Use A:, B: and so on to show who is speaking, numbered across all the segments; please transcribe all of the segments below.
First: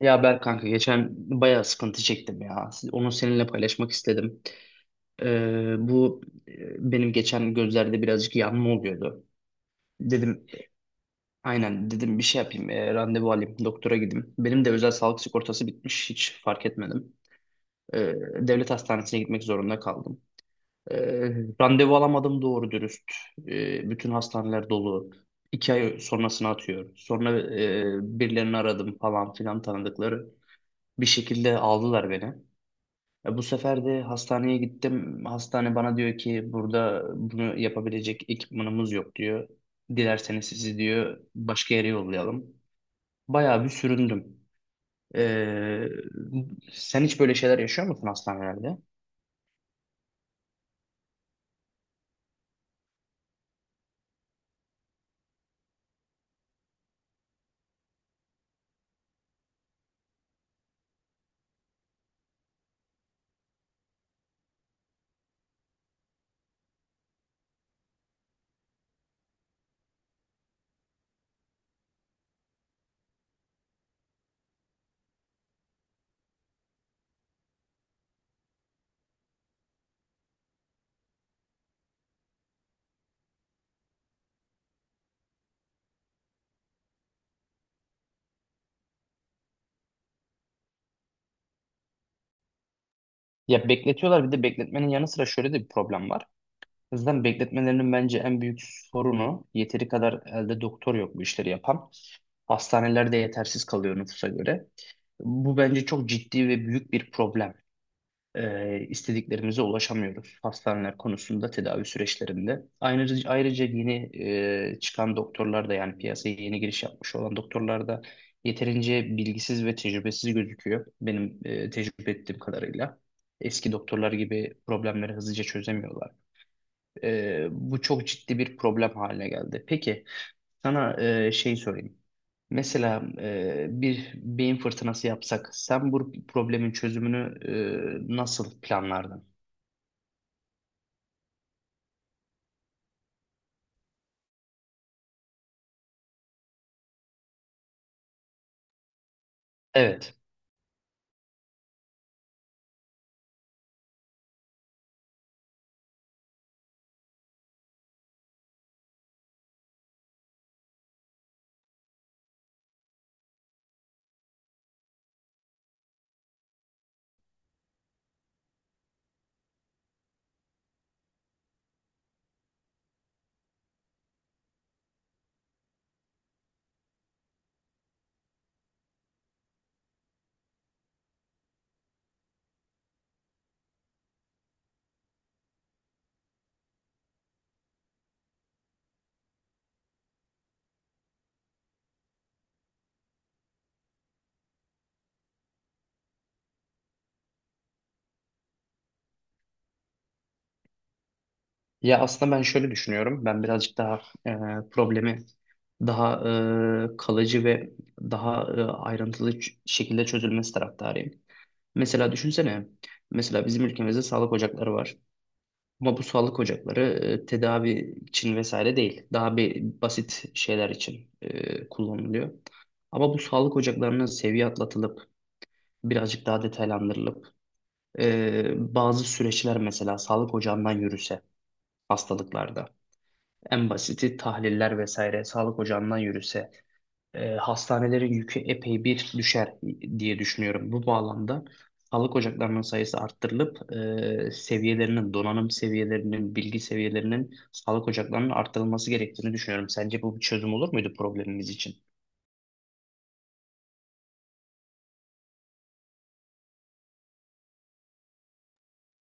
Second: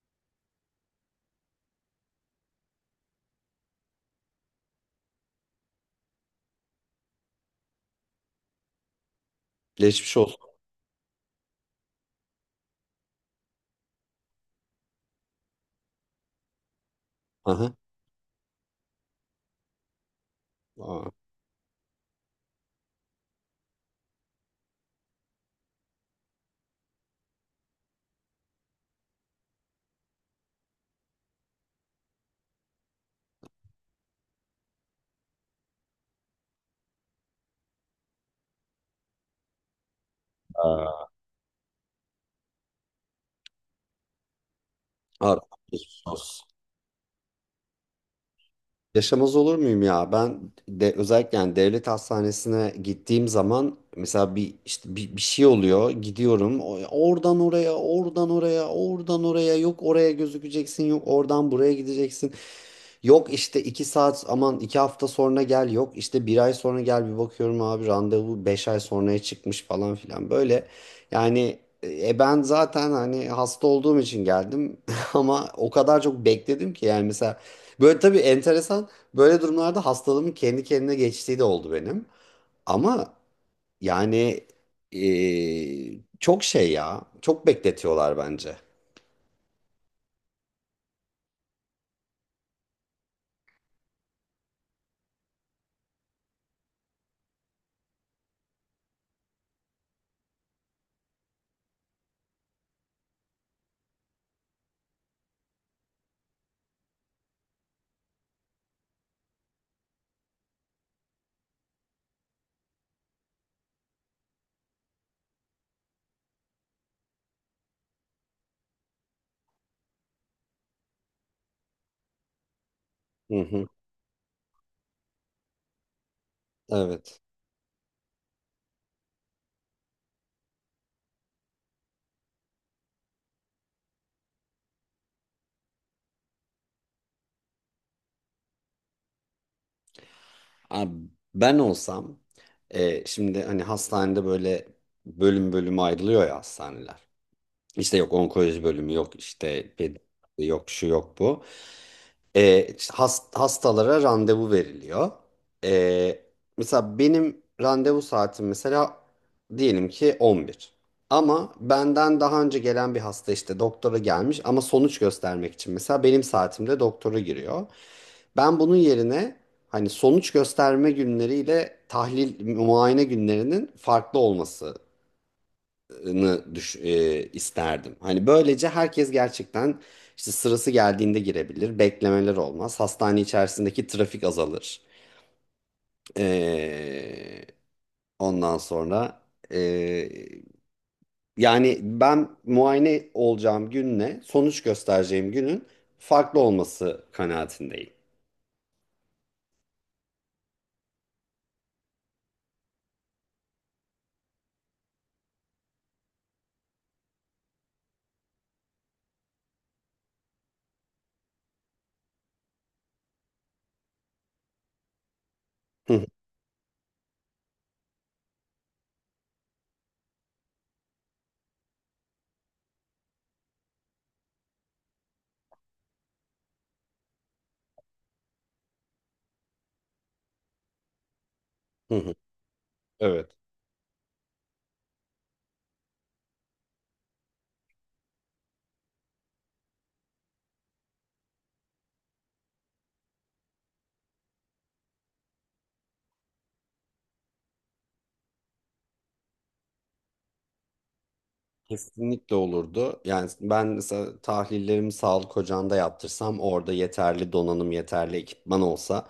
A: Ya Berk kanka, geçen bayağı sıkıntı çektim ya. Onu seninle paylaşmak istedim. Ee, bu benim geçen gözlerde birazcık yanma oluyordu.
B: Geçmiş olsun.
A: Dedim aynen dedim bir şey yapayım, randevu alayım doktora gideyim. Benim de özel sağlık sigortası bitmiş, hiç fark etmedim.
B: Aha.
A: Ee, devlet hastanesine gitmek zorunda kaldım.
B: Aa.
A: Ee, randevu alamadım doğru dürüst. Bütün hastaneler dolu. 2 ay sonrasını atıyor. Sonra birilerini aradım, falan filan tanıdıkları. Bir şekilde aldılar beni. Bu sefer de hastaneye gittim. Hastane bana diyor ki, burada bunu yapabilecek ekipmanımız yok diyor. Dilerseniz sizi
B: Aa,
A: diyor başka yere yollayalım. Bayağı bir süründüm.
B: Abi,
A: E,
B: geçmiş olsun.
A: sen hiç böyle şeyler yaşıyor musun hastanelerde?
B: Yaşamaz olur muyum ya? Ben de özellikle yani devlet hastanesine gittiğim zaman mesela bir işte bir şey oluyor. Gidiyorum oradan oraya, oradan oraya, oradan oraya. Yok oraya gözükeceksin, yok oradan buraya gideceksin. Yok işte iki saat aman iki hafta sonra gel yok işte bir ay sonra gel bir bakıyorum abi randevu beş ay sonraya çıkmış falan filan böyle yani ben zaten hani hasta olduğum için geldim ama o kadar çok bekledim ki yani mesela böyle tabii enteresan böyle durumlarda hastalığımın kendi kendine geçtiği de oldu benim ama yani çok şey ya çok bekletiyorlar bence.
A: Ya, bekletiyorlar, bir de bekletmenin yanı sıra şöyle de bir problem var. O yüzden bekletmelerinin bence en büyük sorunu, yeteri kadar elde doktor yok bu işleri yapan. Hastanelerde yetersiz kalıyor nüfusa göre. Bu bence çok ciddi ve büyük bir problem. E, istediklerimize ulaşamıyoruz hastaneler konusunda, tedavi süreçlerinde. Ayrıca yeni çıkan doktorlar da, yani piyasaya yeni giriş yapmış olan doktorlar da, yeterince bilgisiz ve tecrübesiz gözüküyor benim tecrübe ettiğim kadarıyla.
B: Hı hı,
A: Eski doktorlar gibi problemleri hızlıca çözemiyorlar.
B: evet.
A: Bu çok ciddi bir problem haline geldi. Peki sana, sorayım. Mesela bir beyin fırtınası yapsak, sen bu problemin çözümünü nasıl planlardın?
B: Abi ben olsam şimdi hani hastanede böyle bölüm bölüm ayrılıyor ya hastaneler. İşte yok onkoloji bölümü yok işte
A: Evet.
B: pediatri yok şu yok bu. İşte hastalara randevu veriliyor. E, mesela benim randevu saatim mesela diyelim ki 11. Ama benden daha önce gelen bir hasta işte doktora gelmiş ama sonuç göstermek için mesela benim saatimde doktora giriyor. Ben bunun yerine hani sonuç gösterme günleriyle tahlil muayene günlerinin farklı olması isterdim. Hani böylece herkes gerçekten işte sırası geldiğinde girebilir, beklemeler olmaz, hastane içerisindeki trafik azalır. Ee, ondan sonra ee, yani ben muayene olacağım günle sonuç göstereceğim günün farklı olması kanaatindeyim.
A: Ya aslında ben şöyle düşünüyorum. Ben birazcık daha problemi, daha kalıcı ve daha ayrıntılı şekilde çözülmesi taraftarıyım. Mesela düşünsene, mesela bizim ülkemizde sağlık ocakları var.
B: Hı
A: Ama bu
B: hı,
A: sağlık ocakları tedavi için vesaire değil. Daha bir basit şeyler için kullanılıyor. Ama bu sağlık ocaklarının seviye atlatılıp, birazcık daha detaylandırılıp, bazı süreçler mesela sağlık ocağından yürüse
B: hı hı.
A: hastalıklarda.
B: Evet.
A: En basiti tahliller vesaire sağlık ocağından yürüse, hastanelerin yükü epey bir düşer diye düşünüyorum. Bu bağlamda sağlık ocaklarının sayısı arttırılıp, seviyelerinin, donanım seviyelerinin, bilgi seviyelerinin, sağlık ocaklarının arttırılması gerektiğini düşünüyorum. Sence bu bir çözüm olur muydu problemimiz için?
B: Kesinlikle olurdu. Yani ben mesela tahlillerimi sağlık ocağında yaptırsam orada yeterli donanım, yeterli ekipman olsa.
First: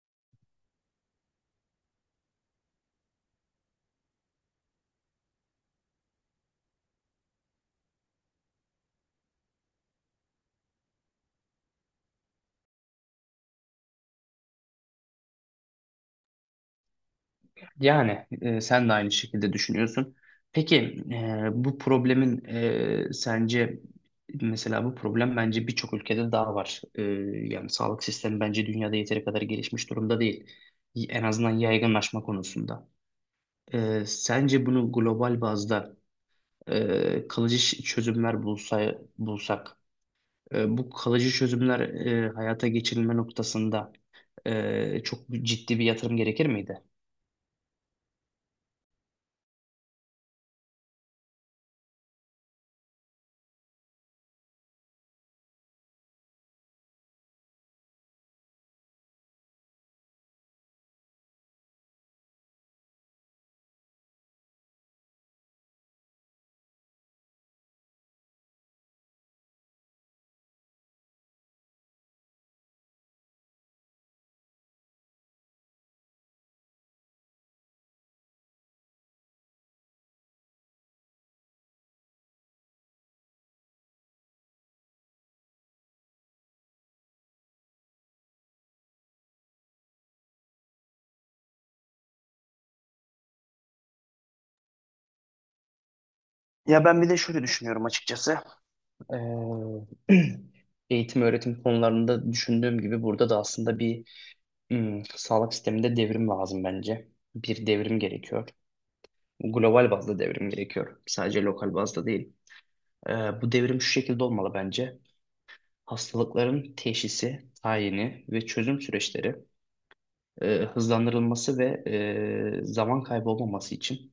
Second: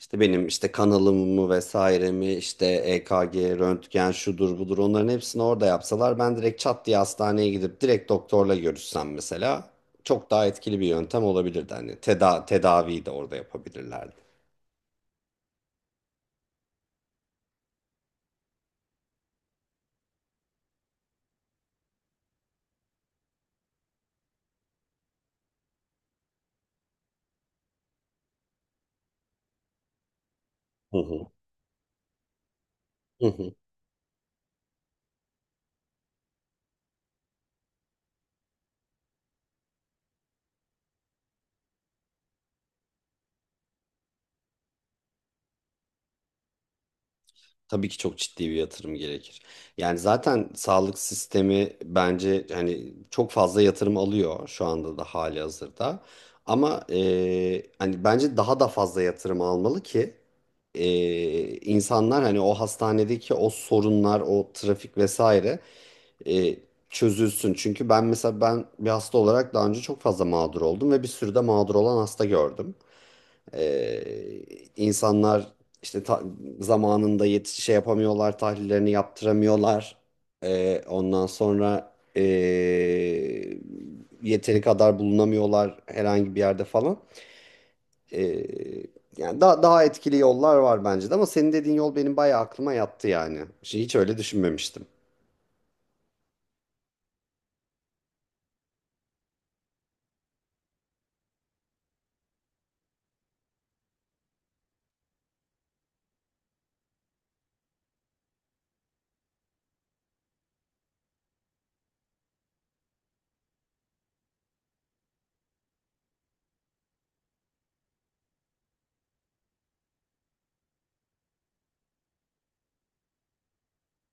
B: İşte benim işte kanalımı vesairemi işte EKG, röntgen şudur budur onların hepsini orada yapsalar ben direkt çat diye hastaneye gidip direkt doktorla görüşsem mesela çok daha etkili bir yöntem olabilirdi. Hani tedaviyi de orada yapabilirlerdi.
A: Yani sen de aynı şekilde düşünüyorsun. Peki bu problemin, sence, mesela bu problem bence birçok ülkede daha var. Yani sağlık sistemi bence dünyada yeteri kadar gelişmiş durumda değil.
B: Hı
A: En
B: hı.
A: azından yaygınlaşma konusunda.
B: Hı hı.
A: Sence bunu global bazda kalıcı çözümler bulsak, bu kalıcı çözümler hayata geçirilme noktasında, çok ciddi bir yatırım gerekir miydi?
B: Tabii ki çok ciddi bir yatırım gerekir. Yani zaten sağlık sistemi bence hani çok fazla yatırım alıyor şu anda da hali hazırda. Ama hani bence daha da fazla yatırım almalı ki insanlar hani o hastanedeki o sorunlar, o trafik vesaire e, çözülsün. Çünkü ben mesela ben bir hasta olarak daha önce çok fazla mağdur oldum ve bir sürü de mağdur olan hasta gördüm. Ee, insanlar işte zamanında şey yapamıyorlar, tahlillerini yaptıramıyorlar. Ondan sonra yeteri kadar bulunamıyorlar herhangi bir yerde falan. Ee, yani daha daha etkili yollar var bence de ama senin dediğin yol benim bayağı aklıma yattı yani. Şey, hiç öyle düşünmemiştim.
A: Ya ben bir de şöyle düşünüyorum açıkçası. Ee, Eğitim öğretim konularında düşündüğüm gibi, burada da aslında bir, sağlık sisteminde devrim lazım bence. Bir devrim gerekiyor. Global bazda devrim gerekiyor, sadece lokal bazda değil. Bu devrim şu şekilde olmalı bence. Hastalıkların teşhisi, tayini ve çözüm süreçleri hızlandırılması ve zaman kaybı olmaması için,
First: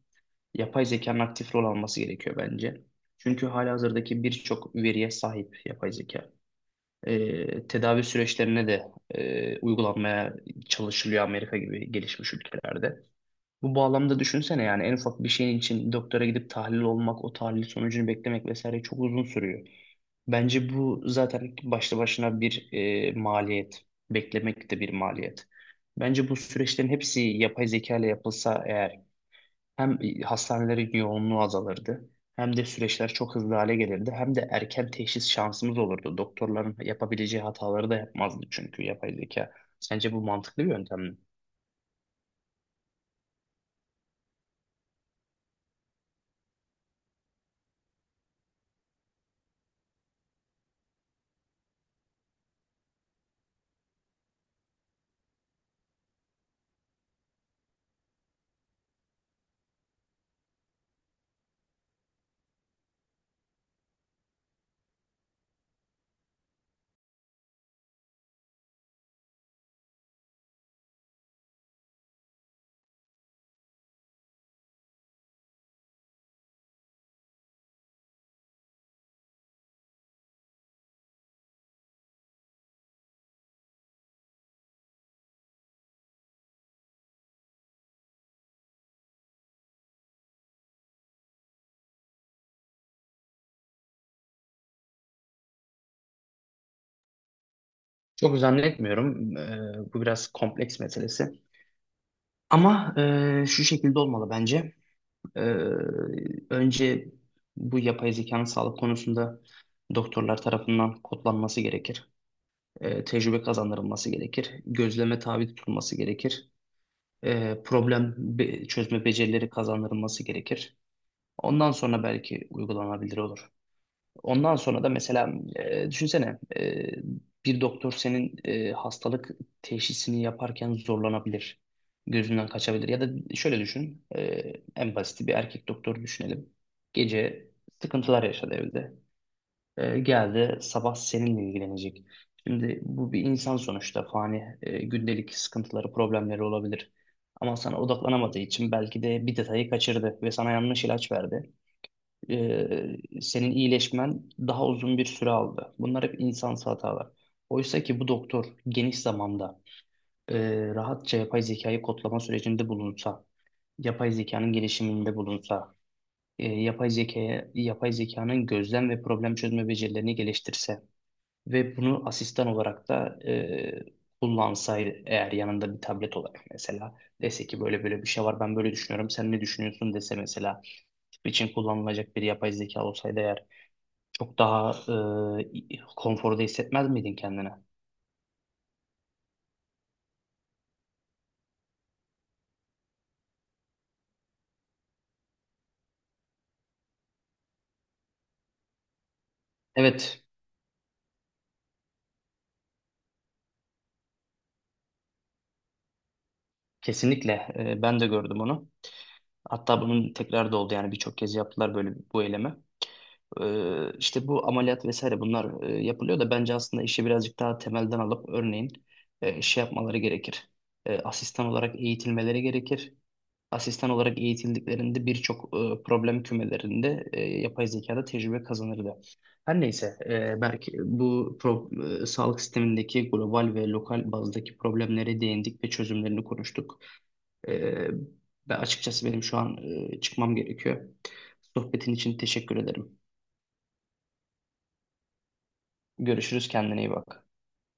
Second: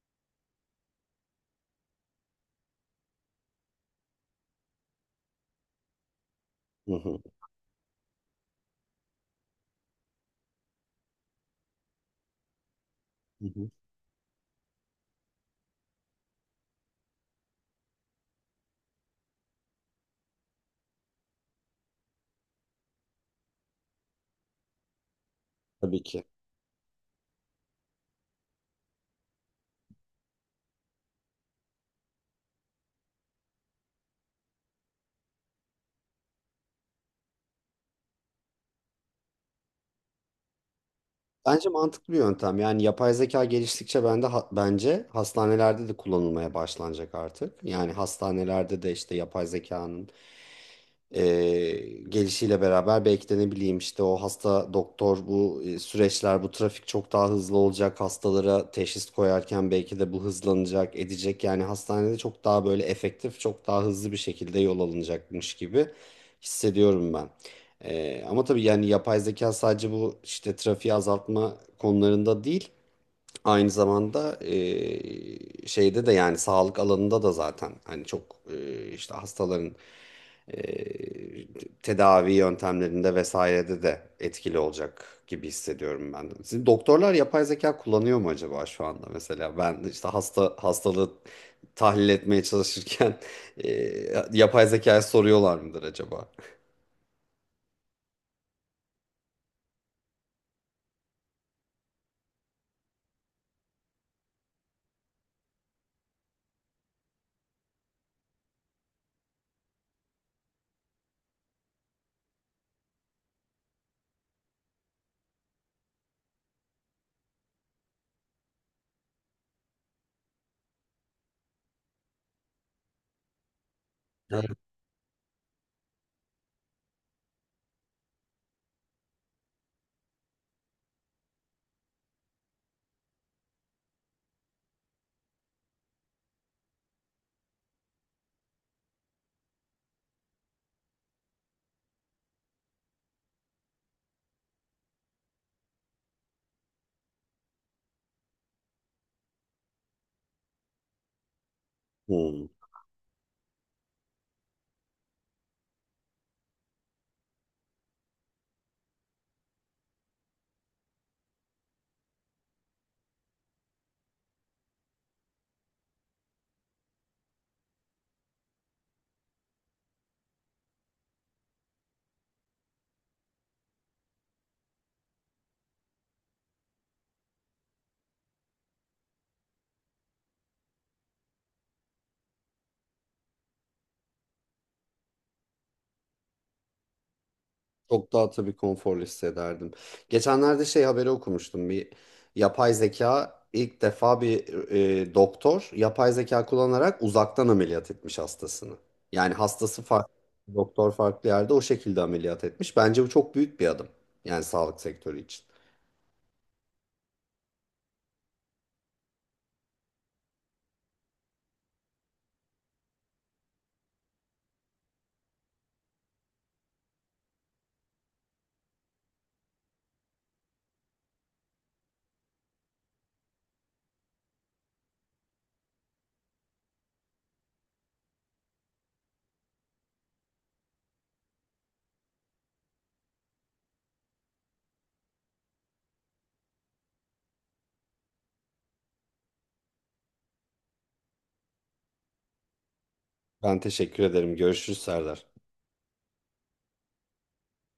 A: yapay zekanın aktif rol alması gerekiyor bence. Çünkü halihazırdaki birçok veriye sahip yapay zeka.
B: Hı hı,
A: Tedavi süreçlerine de uygulanmaya çalışılıyor Amerika gibi gelişmiş ülkelerde.
B: hı hı.
A: Bu bağlamda düşünsene, yani en ufak bir şeyin için doktora gidip tahlil olmak, o tahlil sonucunu beklemek vesaire çok uzun sürüyor. Bence bu zaten başlı başına bir maliyet. Beklemek de bir maliyet.
B: Tabii ki.
A: Bence bu süreçlerin hepsi yapay zeka ile yapılsa eğer, hem hastanelerin yoğunluğu azalırdı, hem de süreçler çok hızlı hale gelirdi, hem de erken teşhis şansımız olurdu. Doktorların yapabileceği hataları da yapmazdı, çünkü yapay zeka. Sence bu mantıklı bir yöntem mi?
B: Bence mantıklı bir yöntem. Yani yapay zeka geliştikçe ben de bence hastanelerde de kullanılmaya başlanacak artık. Yani hastanelerde de işte yapay zekanın e, gelişiyle beraber belki de ne bileyim işte o hasta doktor bu süreçler bu trafik çok daha hızlı olacak hastalara teşhis koyarken belki de bu hızlanacak edecek yani hastanede çok daha böyle efektif çok daha hızlı bir şekilde yol alınacakmış gibi hissediyorum ben. Ama tabii yani yapay zeka sadece bu işte trafiği azaltma konularında değil. Aynı zamanda şeyde de yani sağlık alanında da zaten hani çok işte hastaların eee, tedavi yöntemlerinde vesairede de etkili olacak gibi hissediyorum ben de. Sizin doktorlar yapay zeka kullanıyor mu acaba şu anda mesela? Ben işte hasta hastalığı tahlil etmeye çalışırken yapay zekaya soruyorlar mıdır acaba?
A: Çok zannetmiyorum. Bu biraz kompleks meselesi. Ama şu şekilde olmalı bence. Ee, önce bu yapay zekanın sağlık konusunda, doktorlar tarafından kodlanması gerekir. Tecrübe kazandırılması gerekir. Gözleme tabi tutulması gerekir. Problem çözme becerileri kazandırılması gerekir. Ondan sonra belki uygulanabilir olur. Ondan
B: Evet.
A: sonra da mesela, düşünsene, bir doktor senin hastalık teşhisini yaparken zorlanabilir. Gözünden kaçabilir. Ya da şöyle düşün. En basit bir erkek doktor düşünelim. Gece sıkıntılar yaşadı evde. Geldi sabah seninle ilgilenecek. Şimdi bu bir insan sonuçta, fani, gündelik sıkıntıları, problemleri olabilir. Ama sana odaklanamadığı için belki de bir detayı kaçırdı ve sana yanlış ilaç verdi.
B: Hmm.
A: Senin iyileşmen daha uzun bir süre aldı. Bunlar hep insansı hatalar. Oysa ki bu doktor geniş zamanda, e, rahatça yapay zekayı kodlama sürecinde bulunsa, yapay zekanın gelişiminde bulunsa, yapay zekaya, yapay zekanın gözlem ve problem çözme becerilerini geliştirse, ve bunu asistan olarak da kullansaydı eğer, yanında bir tablet olarak mesela, dese ki böyle böyle bir şey var, ben böyle düşünüyorum sen ne düşünüyorsun dese mesela, tip için kullanılacak bir yapay zeka olsaydı eğer, çok daha konforda hissetmez miydin kendine?
B: Çok daha tabii konforlu hissederdim. Geçenlerde şey haberi okumuştum. Bir yapay zeka ilk defa bir doktor yapay zeka kullanarak uzaktan ameliyat etmiş hastasını. Yani hastası farklı,
A: Evet,
B: doktor farklı yerde o şekilde ameliyat etmiş. Bence bu çok büyük bir adım. Yani sağlık sektörü için.
A: kesinlikle. Ben de gördüm onu. Hatta bunun tekrar da oldu, yani birçok kez yaptılar böyle bu eylemi. İşte bu ameliyat vesaire bunlar yapılıyor da, bence aslında işi birazcık daha temelden alıp, örneğin yapmaları gerekir. Asistan olarak eğitilmeleri gerekir. Asistan olarak eğitildiklerinde birçok problem kümelerinde, yapay zekada tecrübe kazanırdı. Her neyse, belki bu sağlık sistemindeki global ve lokal bazdaki problemlere değindik ve çözümlerini konuştuk. E, ve açıkçası benim şu an çıkmam gerekiyor. Sohbetin için teşekkür ederim.
B: Ben teşekkür ederim. Görüşürüz Serdar.
A: Görüşürüz, kendine iyi bak.